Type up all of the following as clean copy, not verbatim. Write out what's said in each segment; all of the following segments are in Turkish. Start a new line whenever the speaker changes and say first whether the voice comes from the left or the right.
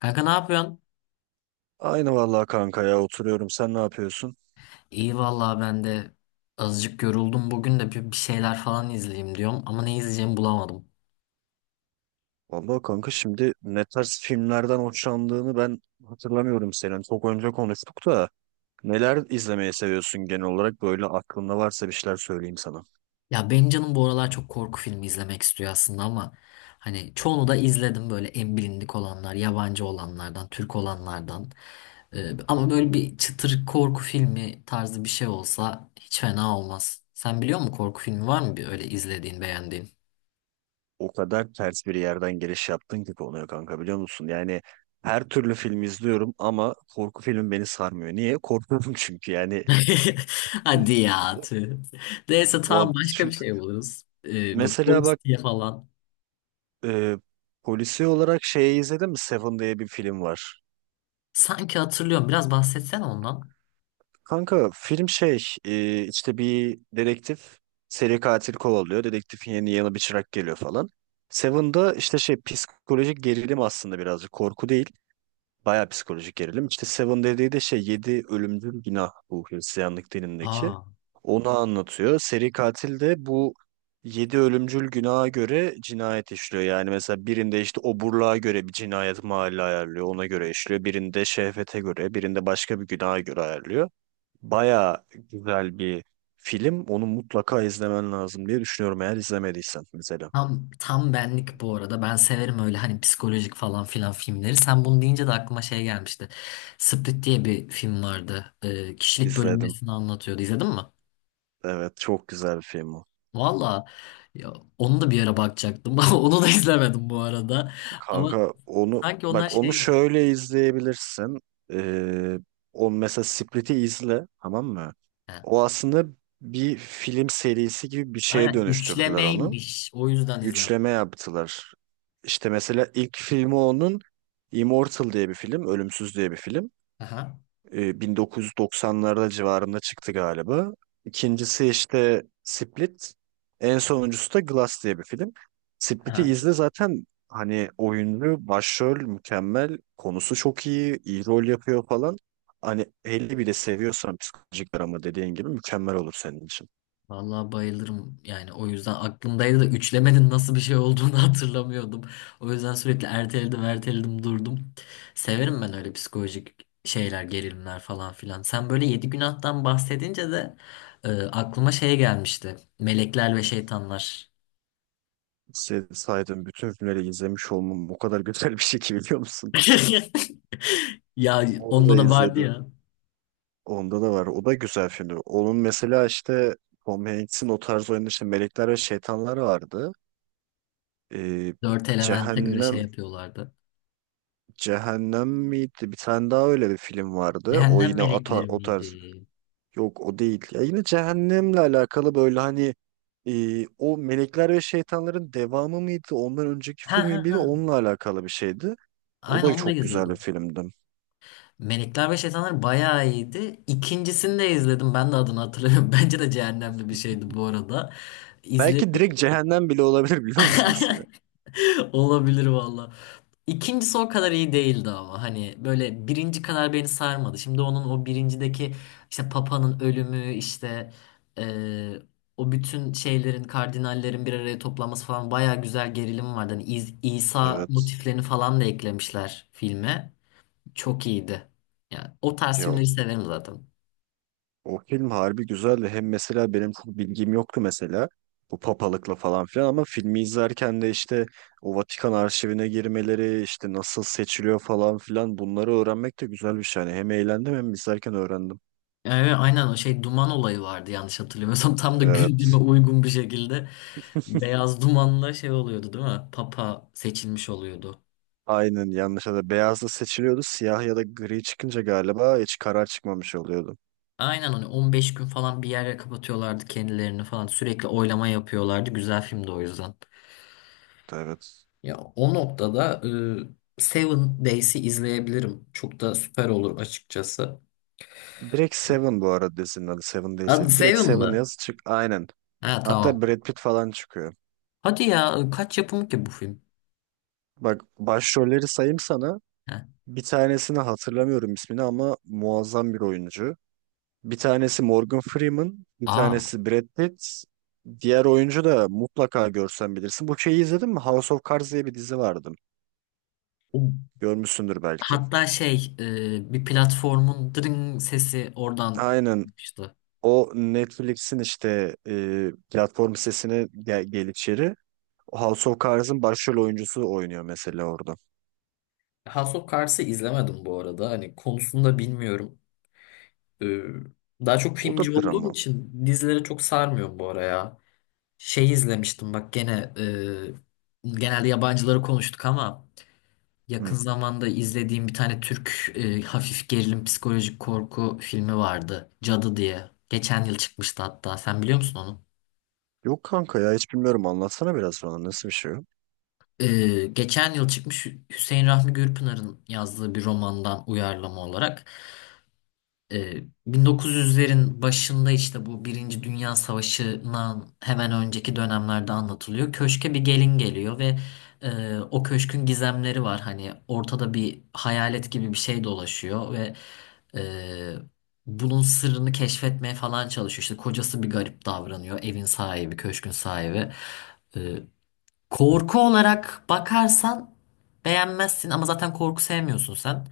left: Kanka ne yapıyorsun?
right: Aynı vallahi kanka ya oturuyorum. Sen ne yapıyorsun?
left: İyi vallahi ben de azıcık yoruldum. Bugün de bir şeyler falan izleyeyim diyorum ama ne izleyeceğimi bulamadım.
right: Vallahi kanka şimdi ne tarz filmlerden hoşlandığını ben hatırlamıyorum senin. Çok önce konuştuk da neler izlemeyi seviyorsun genel olarak? Böyle aklında varsa bir şeyler söyleyeyim sana.
left: Ya benim canım bu aralar çok korku filmi izlemek istiyor aslında ama hani çoğunu da izledim böyle en bilindik olanlar, yabancı olanlardan, Türk olanlardan. Ama böyle bir çıtır korku filmi tarzı bir şey olsa hiç fena olmaz. Sen biliyor musun korku filmi var mı bir öyle izlediğin, beğendiğin?
right: O kadar ters bir yerden giriş yaptın ki konuya kanka biliyor musun? Yani her türlü film izliyorum ama korku filmi beni sarmıyor. Niye? Korkuyorum çünkü yani.
left: Hadi ya. Tüh. Neyse tamam
right: Va-
left: başka bir
right: şu-
left: şey buluruz. Bu
right: Mesela
left: polis
right: bak
left: diye falan.
right: e, polisi olarak şeyi izledin mi? Seven diye bir film var.
left: Sanki hatırlıyorum. Biraz bahsetsen ondan.
right: Kanka film şey işte bir dedektif seri katil kovalıyor. Dedektifin yeni yanı bir çırak geliyor falan. Seven'da işte şey psikolojik gerilim aslında birazcık korku değil. Bayağı psikolojik gerilim. İşte Seven dediği de şey 7 ölümcül günah bu Hristiyanlık dinindeki.
left: Aa.
right: Onu anlatıyor. Seri katil de bu 7 ölümcül günaha göre cinayet işliyor. Yani mesela birinde işte oburluğa göre bir cinayet mahalli ayarlıyor. Ona göre işliyor. Birinde şehvete göre, birinde başka bir günaha göre ayarlıyor. Baya güzel bir film. Onu mutlaka izlemen lazım diye düşünüyorum eğer izlemediysen mesela.
left: Tam, tam benlik bu arada. Ben severim öyle hani psikolojik falan filan filmleri. Sen bunu deyince de aklıma şey gelmişti. Split diye bir film vardı. Kişilik
right: İzledim.
left: bölünmesini anlatıyordu. İzledin mi?
right: Evet çok güzel bir film o.
left: Valla ya, onu da bir ara bakacaktım. Onu da izlemedim bu arada. Ama
right: Kanka onu
left: sanki onlar
right: bak onu
left: şeymiş.
right: şöyle izleyebilirsin. Ee, O mesela Split'i izle tamam mı?
left: He.
right: O aslında bir film serisi gibi bir şeye
left: Aynen
right: dönüştürdüler onu.
left: üçlemeymiş. O yüzden izlemedim.
right: Üçleme yaptılar. İşte mesela ilk filmi onun Immortal diye bir film, Ölümsüz diye bir film.
left: Aha.
right: 1990'larda civarında çıktı galiba. İkincisi işte Split. En sonuncusu da Glass diye bir film. Split'i
left: Aha.
right: izle zaten hani oyunlu, başrol mükemmel, konusu çok iyi, iyi rol yapıyor falan. Hani 50 bile seviyorsan psikolojik drama dediğin gibi mükemmel olur senin için.
left: Vallahi bayılırım yani o yüzden aklımdaydı da üçlemenin nasıl bir şey olduğunu hatırlamıyordum. O yüzden sürekli erteledim erteledim durdum. Severim ben öyle psikolojik şeyler gerilimler falan filan. Sen böyle yedi günahtan bahsedince de aklıma şey gelmişti. Melekler ve şeytanlar.
right: Saydığım bütün filmleri izlemiş olmam bu kadar güzel bir şey ki biliyor musun?
left: Ya
right: Onu da
left: onda da vardı
right: izledim.
left: ya.
right: Onda da var. O da güzel filmdi. Onun mesela işte Tom Hanks'in o tarz oyunda işte Melekler ve Şeytanlar vardı. Ee,
left: Dört elemente göre şey
right: Cehennem
left: yapıyorlardı.
right: Cehennem miydi? Bir tane daha öyle bir film vardı. O
left: Cehennem
right: yine
left: melekleri
right: o tarz.
left: miydi?
right: Yok o değil. Ya yine Cehennem'le alakalı böyle hani o Melekler ve Şeytanların devamı mıydı? Ondan önceki
left: Ha
right: filmi
left: ha
right: miydi?
left: ha.
right: Onunla alakalı bir şeydi. O
left: Aynen
right: da
left: onu da
right: çok güzel bir
left: izledim.
right: filmdi.
left: Melekler ve Şeytanlar bayağı iyiydi. İkincisini de izledim. Ben de adını hatırlamıyorum. Bence de cehennemli bir şeydi bu arada. İzle
right: Belki direkt Cehennem bile olabilir biliyor musun ismi?
left: olabilir valla. İkincisi o kadar iyi değildi ama hani böyle birinci kadar beni sarmadı. Şimdi onun o birincideki işte Papa'nın ölümü işte eee, o bütün şeylerin kardinallerin bir araya toplanması falan bayağı güzel gerilim vardı. Hani İsa
right: Evet.
left: motiflerini falan da eklemişler filme. Çok iyiydi. Yani o tarz
right: Ya
left: filmleri severim zaten.
right: o film harbi güzeldi. Hem mesela benim çok bilgim yoktu mesela bu papalıkla falan filan ama filmi izlerken de işte o Vatikan arşivine girmeleri işte nasıl seçiliyor falan filan bunları öğrenmek de güzel bir şey. Yani hem eğlendim hem izlerken öğrendim.
left: Evet, aynen o şey duman olayı vardı yanlış hatırlamıyorsam. Tam da gündeme
right: Evet.
left: uygun bir şekilde beyaz dumanla şey oluyordu değil mi? Papa seçilmiş oluyordu.
right: Aynen yanlış da beyazla seçiliyordu. Siyah ya da gri çıkınca galiba hiç karar çıkmamış oluyordu.
left: Aynen hani 15 gün falan bir yere kapatıyorlardı kendilerini falan. Sürekli oylama yapıyorlardı. Güzel filmdi o yüzden.
right: Evet.
left: Ya o noktada Seven Days'i izleyebilirim. Çok da süper olur açıkçası.
right: Direkt Seven bu arada dizinin adı. Seven
left: Adı
right: değilse. Direkt
left: Seven
right: Seven
left: mı?
right: yaz çık. Aynen.
left: Ha tamam.
right: Hatta Brad Pitt falan çıkıyor.
left: Hadi ya kaç yapımı ki bu film?
right: Bak başrolleri sayayım sana.
left: Ha.
right: Bir tanesini hatırlamıyorum ismini ama muazzam bir oyuncu. Bir tanesi Morgan Freeman, bir
left: Aa.
right: tanesi Brad Pitt. Diğer oyuncu da mutlaka görsen bilirsin. Bu şeyi izledin mi? House of Cards diye bir dizi vardı. Görmüşsündür belki.
left: Hatta şey bir platformun dırın sesi oradan
right: Aynen.
left: çıkmıştı.
right: O Netflix'in işte platform sitesine gel, gel içeri. House of Cards'ın başrol oyuncusu oynuyor mesela orada.
left: House of Cards'ı izlemedim bu arada. Hani konusunda bilmiyorum. E, daha çok
right: O da
left: filmci olduğum
right: drama.
left: için dizilere çok sarmıyorum bu ara ya. Şey izlemiştim bak gene genelde yabancıları konuştuk ama yakın
right: Hı.
left: zamanda izlediğim bir tane Türk hafif gerilim psikolojik korku filmi vardı. Cadı diye. Geçen yıl çıkmıştı hatta. Sen biliyor musun onu?
right: Yok kanka ya hiç bilmiyorum. Anlatsana biraz bana. Nasıl bir şey o?
left: Geçen yıl çıkmış Hüseyin Rahmi Gürpınar'ın yazdığı bir romandan uyarlama olarak e, 1900'lerin başında işte bu Birinci Dünya Savaşı'ndan hemen önceki dönemlerde anlatılıyor. Köşke bir gelin geliyor ve o köşkün gizemleri var. Hani ortada bir hayalet gibi bir şey dolaşıyor ve e, bunun sırrını keşfetmeye falan çalışıyor. İşte kocası bir garip davranıyor, evin sahibi, köşkün sahibi. E, Korku olarak bakarsan beğenmezsin ama zaten korku sevmiyorsun sen.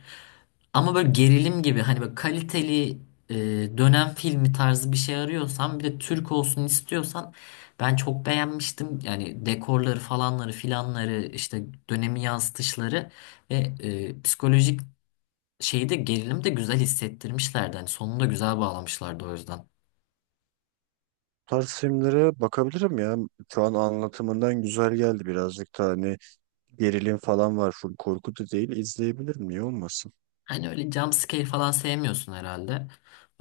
left: Ama böyle gerilim gibi hani böyle kaliteli e, dönem filmi tarzı bir şey arıyorsan bir de Türk olsun istiyorsan ben çok beğenmiştim. Yani dekorları falanları filanları işte dönemi yansıtışları ve psikolojik şeyi de gerilim de güzel hissettirmişlerdi. Hani sonunu da güzel bağlamışlardı o yüzden.
right: Tarz filmlere bakabilirim ya. Şu an anlatımından güzel geldi birazcık da hani gerilim falan var. Full korku da değil. İzleyebilirim. Niye olmasın?
left: Hani öyle jump scare falan sevmiyorsun herhalde.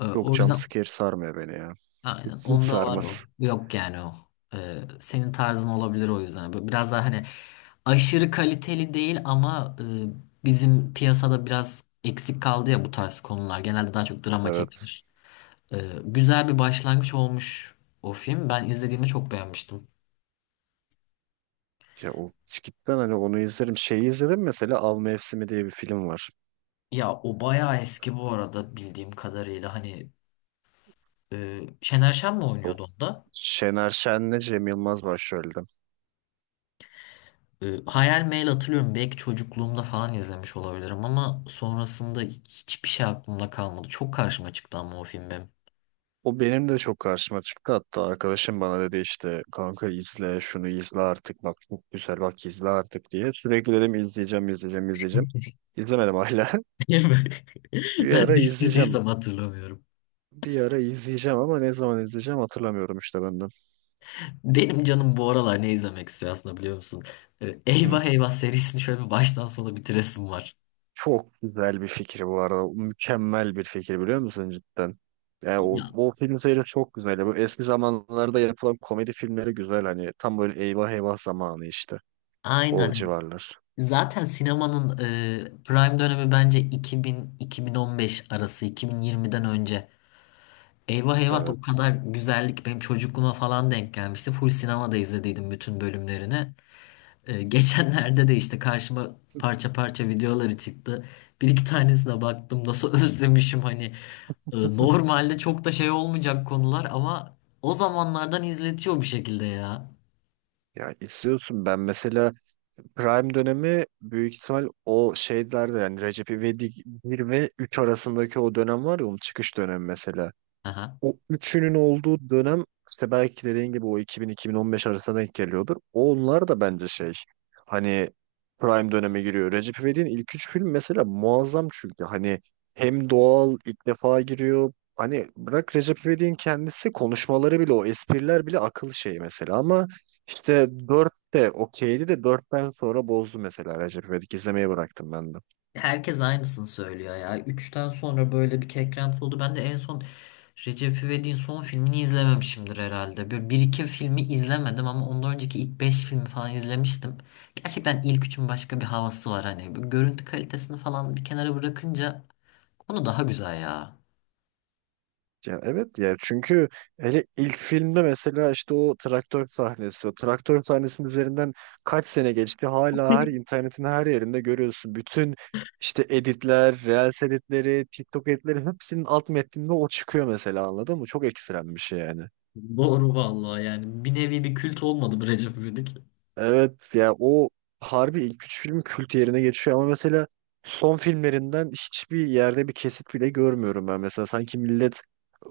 right: Yok
left: O yüzden.
right: jumpscare sarmıyor beni ya.
left: Aynen.
right: Hiç, hiç
left: Onda var o.
right: sarmaz.
left: Yok yani o. Senin tarzın olabilir o yüzden. Böyle biraz daha hani aşırı kaliteli değil ama bizim piyasada biraz eksik kaldı ya bu tarz konular. Genelde daha çok drama
right: Evet.
left: çekilir. Güzel bir başlangıç olmuş o film. Ben izlediğimde çok beğenmiştim.
right: Ya o cidden hani onu izlerim. Şeyi izledim mesela Av Mevsimi diye bir film var.
left: Ya o bayağı eski bu arada bildiğim kadarıyla. Hani Şener Şen mi
right: O
left: oynuyordu onda?
right: Şener Şen'le Cem Yılmaz başrolde.
left: Hayal Meyil hatırlıyorum. Belki çocukluğumda falan izlemiş olabilirim ama sonrasında hiçbir şey aklımda kalmadı. Çok karşıma çıktı ama o film benim.
right: O benim de çok karşıma çıktı. Hatta arkadaşım bana dedi işte kanka izle şunu izle artık bak çok güzel bak izle artık diye. Sürekli dedim izleyeceğim izleyeceğim izleyeceğim. İzlemedim hala. Bir
left: Ben
right: ara
left: de
right: izleyeceğim.
left: istediysem hatırlamıyorum.
right: Bir ara izleyeceğim ama ne zaman izleyeceğim hatırlamıyorum işte ben de.
left: Benim canım bu aralar ne izlemek istiyor aslında biliyor musun?
right: Hı.
left: Eyvah Eyvah serisini şöyle bir baştan sona bitiresim var.
right: Çok güzel bir fikir bu arada. Mükemmel bir fikir biliyor musun cidden? Yani o,
left: Ya
right: o film serisi çok güzel. Bu eski zamanlarda yapılan komedi filmleri güzel hani tam böyle eyvah eyvah zamanı işte. O
left: aynen.
right: civarlar.
left: Zaten sinemanın prime dönemi bence 2000-2015 arası, 2020'den önce. Eyvah eyvah da o
right: Evet.
left: kadar güzellik benim çocukluğuma falan denk gelmişti. Full sinemada izlediydim bütün bölümlerini. Geçenlerde de işte karşıma parça parça videoları çıktı. Bir iki tanesine baktım nasıl özlemişim hani. Normalde çok da şey olmayacak konular ama o zamanlardan izletiyor bir şekilde ya.
right: Ya izliyorsun ben mesela prime dönemi büyük ihtimal o şeylerde yani Recep İvedik bir ve 3 arasındaki o dönem var ya onun çıkış dönemi mesela o üçünün olduğu dönem işte belki dediğin gibi o 2000-2015 arasına denk geliyordur. Onlar da bence şey hani prime döneme giriyor. Recep İvedik'in ilk üç film mesela muazzam çünkü hani hem doğal ilk defa giriyor. Hani bırak Recep İvedik'in kendisi konuşmaları bile o espriler bile akıl şeyi mesela ama işte 4 de okeydi de dörtten sonra bozdu mesela Recep İvedik izlemeyi bıraktım ben de.
left: Herkes aynısını söylüyor ya. Üçten sonra böyle bir kekremsi oldu. Ben de en son Recep İvedik'in son filmini izlememişimdir herhalde. Böyle bir iki filmi izlemedim ama ondan önceki ilk beş filmi falan izlemiştim. Gerçekten ilk üçün başka bir havası var hani. Bu görüntü kalitesini falan bir kenara bırakınca konu daha güzel ya.
right: Ya evet ya çünkü hele ilk filmde mesela işte o traktör sahnesi, o traktör sahnesinin üzerinden kaç sene geçti hala her internetin her yerinde görüyorsun. Bütün işte editler, Reels editleri, TikTok editleri hepsinin alt metninde o çıkıyor mesela anladın mı? Çok ekstrem bir şey yani.
left: Doğru vallahi yani. Bir nevi bir kült olmadı mı Recep İvedik?
right: Evet ya o harbi ilk üç filmi kült yerine geçiyor ama mesela son filmlerinden hiçbir yerde bir kesit bile görmüyorum ben. Mesela sanki millet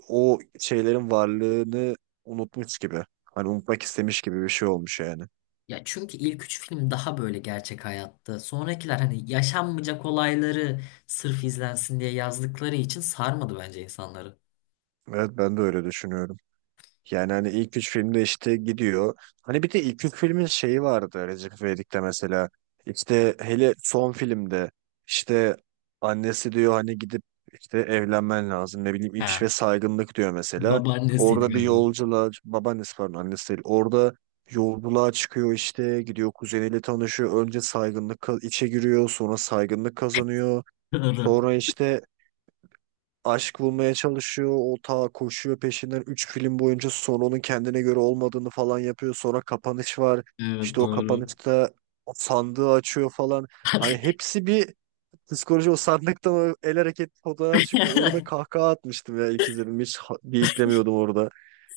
right: o şeylerin varlığını unutmuş gibi. Hani unutmak istemiş gibi bir şey olmuş yani.
left: Ya çünkü ilk üç film daha böyle gerçek hayatta. Sonrakiler hani yaşanmayacak olayları sırf izlensin diye yazdıkları için sarmadı bence insanları.
right: Evet ben de öyle düşünüyorum. Yani hani ilk üç filmde işte gidiyor. Hani bir de ilk üç filmin şeyi vardı Recep İvedik'te mesela. İşte hele son filmde işte annesi diyor hani gidip işte evlenmen lazım. Ne bileyim
left: He.
right: ilç ve saygınlık diyor mesela.
left: Babaannesiydi
right: Orada bir
left: galiba.
right: yolculuğa babaannesi pardon annesi değil. Orada yolculuğa çıkıyor işte gidiyor kuzeniyle tanışıyor. Önce saygınlık içe giriyor sonra saygınlık kazanıyor.
left: Doğru.
right: Sonra işte aşk bulmaya çalışıyor. O ta koşuyor peşinden 3 film boyunca sonra onun kendine göre olmadığını falan yapıyor. Sonra kapanış var.
left: Evet
right: İşte o
left: doğru.
right: kapanışta sandığı açıyor falan. Hani hepsi bir psikoloji o sandıktan o el hareketi fotoğraf çünkü orada kahkaha atmıştım ya ilk izledim. Hiç bıyıklamıyordum orada.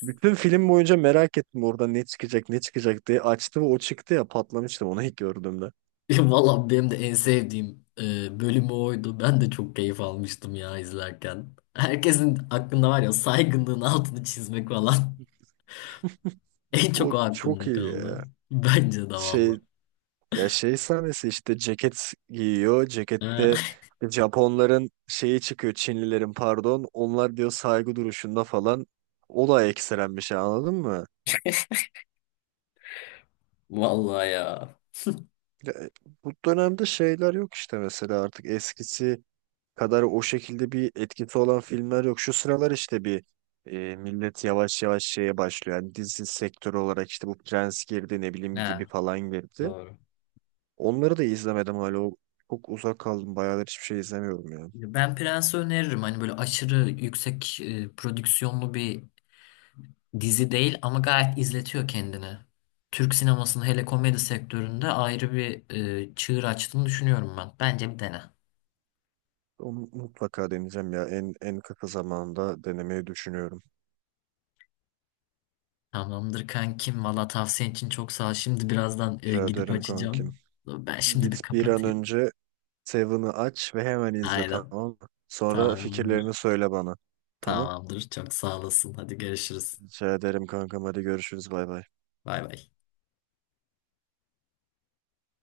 right: Bütün film boyunca merak ettim orada ne çıkacak ne çıkacak diye. Açtı ve o çıktı ya patlamıştım onu ilk gördüğümde.
left: Valla benim de en sevdiğim bölümü oydu. Ben de çok keyif almıştım ya izlerken. Herkesin aklında var ya saygınlığın altını çizmek falan. En çok
right: O
left: o
right: çok
left: aklımda
right: iyi
left: kaldı.
right: ya.
left: Bence de valla.
right: Şey ya şey sahnesi işte ceket giyiyor. Cekette
left: Ha,
right: işte Japonların şeyi çıkıyor. Çinlilerin pardon. Onlar diyor saygı duruşunda falan. O da ekstrem bir şey anladın mı?
left: Vallahi ya.
right: Ya, e, Bu dönemde şeyler yok işte mesela artık eskisi kadar o şekilde bir etkisi olan filmler yok. Şu sıralar işte bir millet yavaş yavaş şeye başlıyor. Yani dizi sektörü olarak işte bu Prens girdi ne bileyim
left: Ha,
right: gibi falan girdi.
left: doğru.
right: Onları da izlemedim hala. Çok uzak kaldım. Bayağıdır hiçbir şey izlemiyorum ya.
left: Ben Prens'i öneririm. Hani böyle aşırı yüksek prodüksiyonlu bir dizi değil ama gayet izletiyor kendini. Türk sinemasının hele komedi sektöründe ayrı bir çığır açtığını düşünüyorum ben. Bence bir dene.
right: Onu mutlaka deneyeceğim ya. En kısa zamanda denemeyi düşünüyorum.
left: Tamamdır kankim. Valla tavsiyen için çok sağ ol. Şimdi birazdan
right: Rica
left: gidip
right: ederim kankim.
left: açacağım. Ben şimdi bir
right: Git bir an
left: kapatayım.
right: önce Seven'ı aç ve hemen izle
left: Aynen.
right: tamam mı? Sonra fikirlerini
left: Tamamdır.
right: söyle bana. Tamam.
left: Tamamdır. Çok sağ olasın. Hadi görüşürüz.
right: Rica ederim kankam. Hadi görüşürüz. Bay bay.
left: Bay bay.